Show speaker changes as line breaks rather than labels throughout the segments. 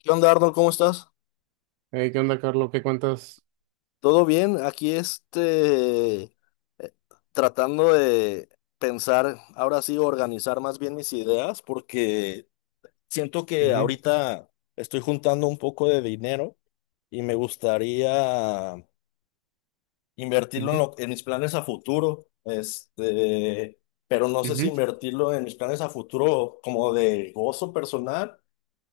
¿Qué onda, Arnold? ¿Cómo estás?
Hey, ¿qué onda, Carlos? ¿Qué cuentas?
¿Todo bien? Aquí eh, tratando de pensar, ahora sí, organizar más bien mis ideas, porque siento que
Ujú,
ahorita estoy juntando un poco de dinero y me gustaría invertirlo en,
ujú,
en mis planes a futuro, pero no sé si
ujú,
invertirlo en mis planes a futuro como de gozo personal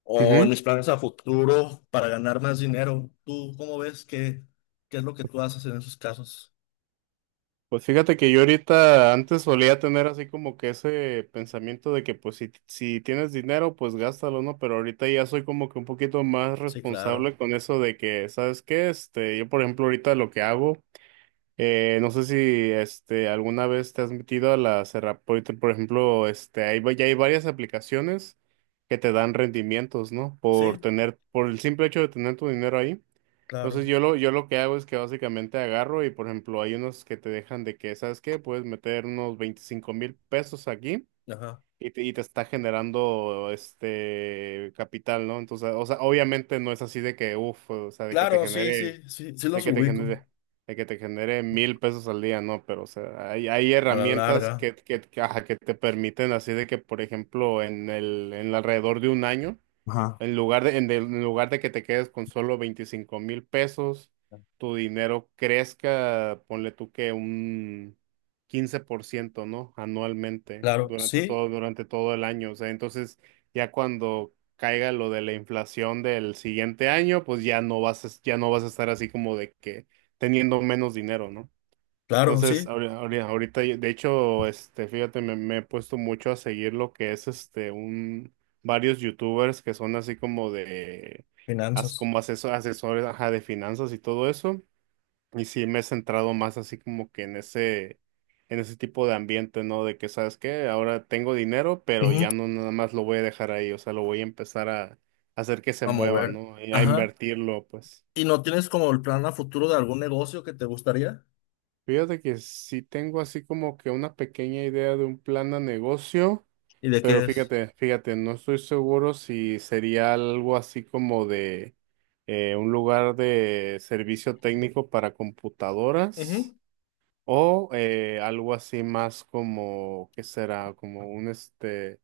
o en
ujú.
mis planes a futuro para ganar más dinero. ¿Tú cómo ves qué es lo que tú haces en esos casos?
Pues fíjate que yo ahorita antes solía tener así como que ese pensamiento de que pues si tienes dinero, pues gástalo, ¿no? Pero ahorita ya soy como que un poquito más
Sí, claro.
responsable con eso de que, ¿sabes qué? Este, yo por ejemplo ahorita lo que hago, no sé si este alguna vez te has metido a la Serra, por ejemplo, este, ya hay varias aplicaciones que te dan rendimientos, ¿no? Por
Sí,
tener, por el simple hecho de tener tu dinero ahí.
claro.
Entonces yo lo que hago es que básicamente agarro, y por ejemplo hay unos que te dejan de que, ¿sabes qué? Puedes meter unos 25,000 pesos aquí,
Ajá.
y te está generando este capital, ¿no? Entonces, o sea, obviamente no es así de que, uff, o sea, de que te
Claro, sí,
genere,
sí, sí, sí
de
los
que te
ubico
genere, de que te genere 1,000 pesos al día, ¿no? Pero, o sea, hay
a la
herramientas
larga.
ajá, que te permiten así de que, por ejemplo, en alrededor de un año,
Ajá.
en lugar de que te quedes con solo 25,000 pesos, tu dinero crezca, ponle tú que un 15%, ¿no? Anualmente,
Claro,
durante
sí,
todo, durante todo el año. O sea, entonces ya cuando caiga lo de la inflación del siguiente año, pues ya no vas a estar así como de que teniendo menos dinero, ¿no?
claro,
Entonces,
sí.
ahorita, de hecho, este, fíjate, me he puesto mucho a seguir lo que es este un varios youtubers que son así como de
Finanzas.
asesores, ajá, de finanzas y todo eso. Y sí me he centrado más así como que en ese tipo de ambiente, ¿no? De que, ¿sabes qué? Ahora tengo dinero, pero
Ujú.
ya no nada más lo voy a dejar ahí. O sea, lo voy a empezar a hacer que se
A
mueva,
mover.
¿no? Y a
Ajá.
invertirlo, pues.
¿Y no tienes como el plan a futuro de algún negocio que te gustaría?
Fíjate que sí tengo así como que una pequeña idea de un plan de negocio,
¿Y de
pero
qué es?
fíjate, fíjate, no estoy seguro si sería algo así como de un lugar de servicio técnico para
Ujú.
computadoras, o algo así más como, ¿qué será? Como un este...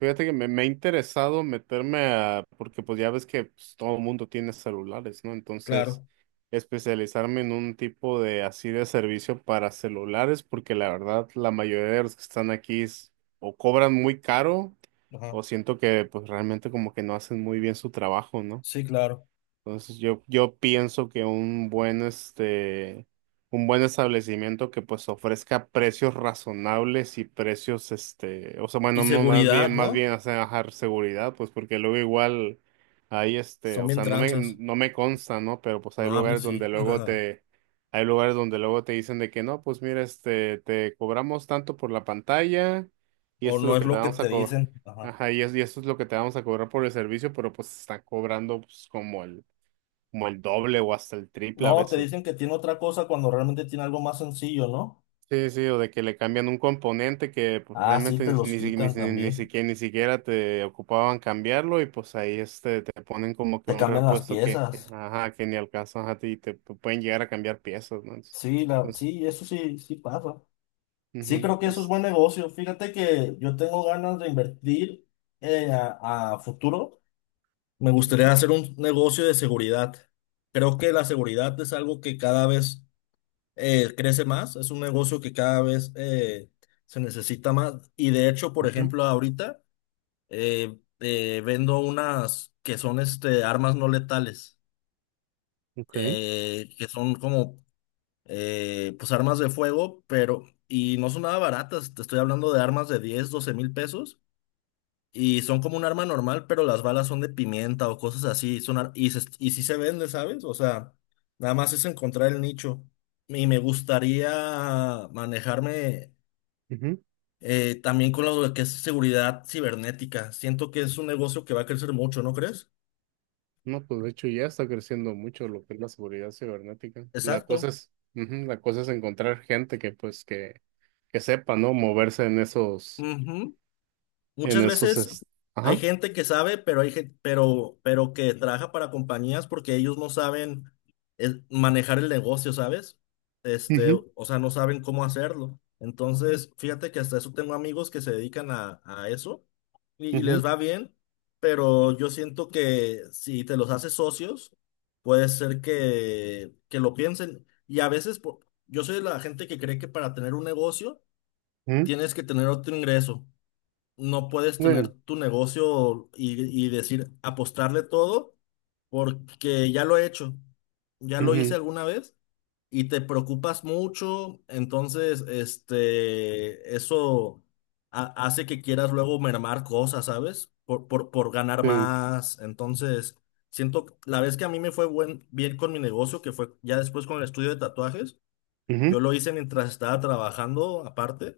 Fíjate que me ha interesado meterme a, porque pues ya ves que pues todo el mundo tiene celulares, ¿no? Entonces,
Claro.
especializarme en un tipo de así de servicio para celulares, porque la verdad la mayoría de los que están aquí o cobran muy caro,
Ajá.
o siento que pues realmente como que no hacen muy bien su trabajo, ¿no?
Sí, claro.
Entonces, yo pienso que este, un buen establecimiento que pues ofrezca precios razonables y precios, este, o sea,
Y
bueno, no, más
seguridad,
bien, más
¿no?
bien hacer bajar seguridad, pues porque luego igual hay este,
Son
o
bien
sea, no me,
tranzas.
no me consta, ¿no? Pero pues hay
No, a mí
lugares
sí.
donde luego te, hay lugares donde luego te dicen de que no, pues mira, este, te cobramos tanto por la pantalla y
O
esto es
no
lo
es
que te
lo que
vamos a
te
cobrar.
dicen. Ajá.
Ajá, y esto es lo que te vamos a cobrar por el servicio, pero pues está cobrando, pues, como el, como el doble o hasta el triple a
No, te
veces.
dicen que tiene otra cosa cuando realmente tiene algo más sencillo, ¿no?
Sí, sí, o de que le cambian un componente que pues
Ah, sí,
realmente
te los quitan también.
ni siquiera te ocupaban cambiarlo, y pues ahí este te ponen como que
Te
un
cambian las
repuesto que, que,
piezas.
ajá, que ni alcanzan, a ti y te pueden llegar a cambiar piezas, ¿no?
Sí,
Entonces,
sí, eso sí, sí pasa.
ujú.
Sí, creo que eso es
Entonces,
buen negocio. Fíjate que yo tengo ganas de invertir a futuro. Me gustaría
ujú,
hacer un negocio de seguridad. Creo que la seguridad es algo que cada vez crece más. Es un negocio que cada vez se necesita más. Y de hecho, por ejemplo, ahorita, vendo unas que son armas no letales,
ujú, ok,
que son como pues armas de fuego, pero y no son nada baratas, te estoy hablando de armas de 10 12,000 pesos y son como un arma normal, pero las balas son de pimienta o cosas así, son ar- y, se- y sí se vende, ¿sabes? O sea, nada más es encontrar el nicho y me gustaría manejarme
ujú.
también con lo que es seguridad cibernética. Siento que es un negocio que va a crecer mucho, ¿no crees?
No, pues de hecho ya está creciendo mucho lo que es la seguridad cibernética. La cosa
Exacto.
es, ujú, la cosa es encontrar gente que pues que sepa, ¿no? Moverse en esos,
Ujú.
en
Muchas
esos,
veces
es-
hay
ajá,
gente que sabe, pero hay pero que trabaja para compañías porque ellos no saben manejar el negocio, ¿sabes?
ujú,
O sea, no saben cómo hacerlo. Entonces, fíjate que hasta eso tengo amigos que se dedican a eso y les
ujú,
va bien, pero yo siento que si te los haces socios, puede ser que lo piensen. Y a veces, yo soy de la gente que cree que para tener un negocio
ujú,
tienes que tener otro ingreso. No puedes tener
ven,
tu negocio y decir apostarle todo porque ya lo he hecho, ya lo hice
ujú,
alguna vez y te preocupas mucho, entonces eso hace que quieras luego mermar cosas, ¿sabes? Por ganar
ven,
más. Entonces, siento, la vez que a mí me fue bien con mi negocio, que fue ya después con el estudio de tatuajes, yo
ujú,
lo hice mientras estaba trabajando aparte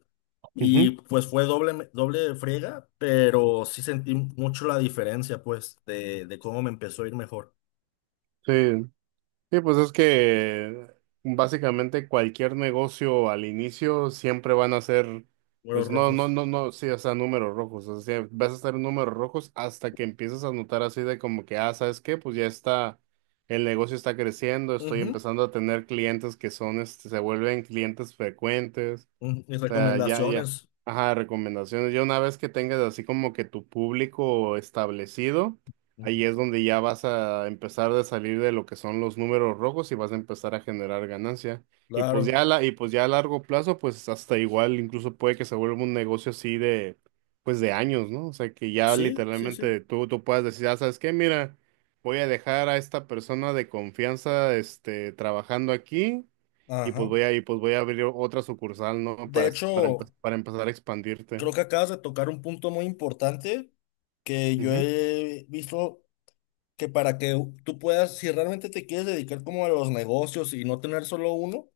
y
ujú,
pues fue doble, doble friega, pero sí sentí mucho la diferencia pues de cómo me empezó a ir mejor.
sí. Sí, pues es que básicamente cualquier negocio al inicio siempre van a ser,
Números
pues, no, no,
rojos.
no, no, sí, o sea, números rojos. O sea, vas a estar en números rojos hasta que empiezas a notar así de como que, ah, ¿sabes qué? Pues ya está, el negocio está creciendo, estoy
Ujú,
empezando a tener clientes que son, este, se vuelven clientes frecuentes.
ujú. Mis
O sea, ya, ya.
recomendaciones.
Ajá, recomendaciones. Ya una vez que tengas así como que tu público establecido,
Ujú.
ahí es donde ya vas a empezar a salir de lo que son los números rojos y vas a empezar a generar ganancia. Y pues
Claro.
ya a la, y pues ya a largo plazo, pues hasta igual, incluso puede que se vuelva un negocio así de, pues, de años, ¿no? O sea, que ya
Sí, sí, sí.
literalmente tú, tú puedas decir, ah, ¿sabes qué? Mira, voy a dejar a esta persona de confianza, este, trabajando aquí, y pues
Ajá.
voy a, abrir otra sucursal, ¿no?
De
Para, para,
hecho,
para empezar a expandirte.
creo que acabas de tocar un punto muy importante que yo
Ujú,
he visto que para que tú puedas, si realmente te quieres dedicar como a los negocios y no tener solo uno,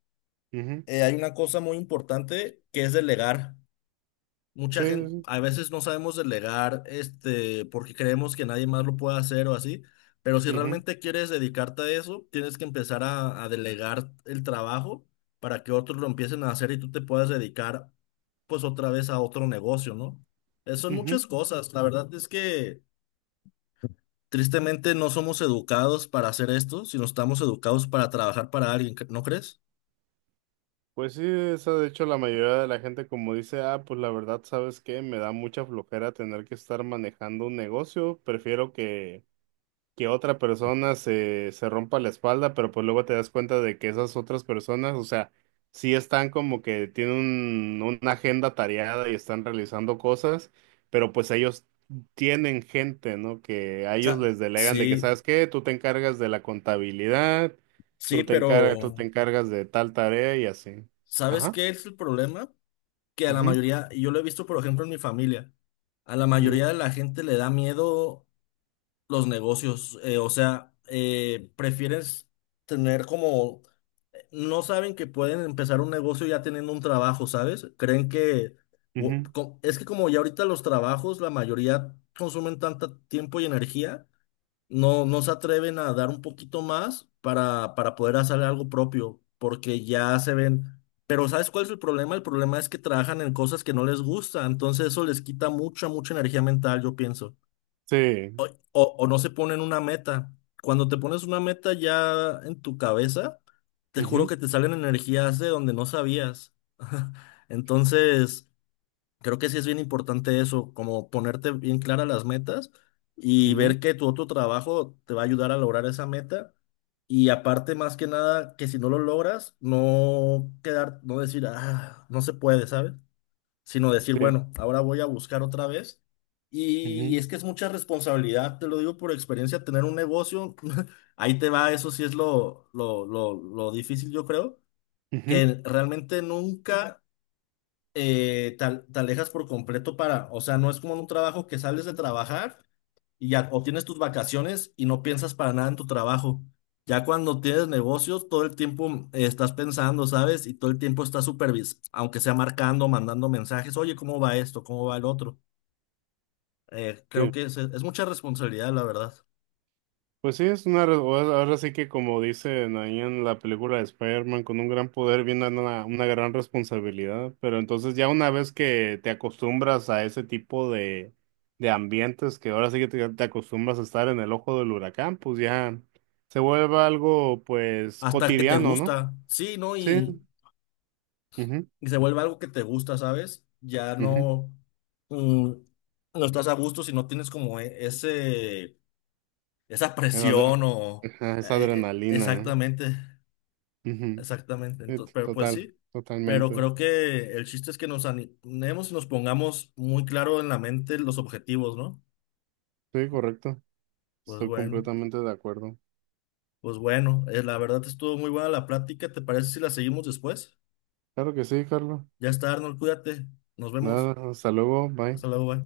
ujú.
hay una cosa muy importante que es delegar.
Sí,
Mucha gente,
sí,
a veces no sabemos delegar, porque creemos que nadie más lo puede hacer o así, pero si
sí.
realmente quieres dedicarte a eso, tienes que empezar a delegar el trabajo para que otros lo empiecen a hacer y tú te puedas dedicar, pues otra vez a otro negocio, ¿no? Son
Ujú,
muchas
ujú.
cosas. La verdad es que tristemente no somos educados para hacer esto, sino estamos educados para trabajar para alguien, ¿no crees?
Pues sí, esa de hecho la mayoría de la gente, como dice, ah, pues la verdad, ¿sabes qué? Me da mucha flojera tener que estar manejando un negocio, prefiero que otra persona se rompa la espalda. Pero pues luego te das cuenta de que esas otras personas, o sea, sí están como que tienen una agenda tareada y están realizando cosas, pero pues ellos tienen gente, ¿no? Que a ellos
Sea,
les delegan de que,
sí,
¿sabes qué? Tú te encargas de la contabilidad,
sí,
tú te
pero
encargas de tal tarea y así.
¿sabes
Ajá.
qué es el problema? Que a la
Ujú,
mayoría, y yo lo he visto por ejemplo en mi familia, a la mayoría
ujú,
de la gente le da miedo los negocios, o sea, prefieres tener como, no saben que pueden empezar un negocio ya teniendo un trabajo, ¿sabes? Creen que,
ujú.
es que como ya ahorita los trabajos, la mayoría consumen tanto tiempo y energía no, no se atreven a dar un poquito más para poder hacer algo propio, porque ya se ven. Pero ¿sabes cuál es el problema? El problema es que trabajan en cosas que no les gusta, entonces eso les quita mucha, mucha energía mental, yo pienso.
Sí.
O no se ponen una meta. Cuando te pones una meta ya en tu cabeza, te juro
Ujú,
que te salen energías de donde no sabías. Entonces. Creo que sí es bien importante eso, como ponerte bien claras las metas y
ujú.
ver que tu otro trabajo te va a ayudar a lograr esa meta. Y aparte, más que nada, que si no lo logras, no quedar, no decir, ah, no se puede, ¿sabes? Sino decir,
Sí.
bueno, ahora voy a buscar otra vez. Y,
Ujú,
es que es mucha responsabilidad, te lo digo por experiencia, tener un negocio, ahí te va, eso sí es lo difícil, yo creo,
ujú.
que realmente nunca te alejas por completo para, o sea, no es como en un trabajo que sales de trabajar y ya obtienes tus vacaciones y no piensas para nada en tu trabajo. Ya cuando tienes negocios, todo el tiempo estás pensando, ¿sabes? Y todo el tiempo estás aunque sea marcando, mandando mensajes, oye, ¿cómo va esto? ¿Cómo va el otro? Creo
Sí.
que es mucha responsabilidad, la verdad.
Pues sí, es ahora sí que, como dicen ahí en la película de Spider-Man, con un gran poder viene una gran responsabilidad, pero entonces ya una vez que te acostumbras a ese tipo de ambientes, que ahora sí que te acostumbras a estar en el ojo del huracán, pues ya se vuelve algo, pues,
Hasta que te
cotidiano, ¿no?
gusta, sí, ¿no?
Sí.
Y,
Ujú,
y se vuelve algo que te gusta, ¿sabes? Ya
ujú.
no, mm, no estás a gusto si no tienes como ese esa
Es adre-
presión o
ajá, es
eh,
adrenalina, ¿no?
exactamente,
Ujú.
exactamente.
Sí,
Entonces, pero pues
total,
sí, pero
totalmente.
creo que el chiste es que nos animemos y nos pongamos muy claro en la mente los objetivos, ¿no?
Sí, correcto.
Pues
Estoy
bueno,
completamente de acuerdo.
pues bueno, la verdad estuvo muy buena la plática. ¿Te parece si la seguimos después?
Claro que sí, Carlos.
Ya está, Arnold, cuídate. Nos vemos.
Nada, hasta luego, bye.
Hasta luego, bye.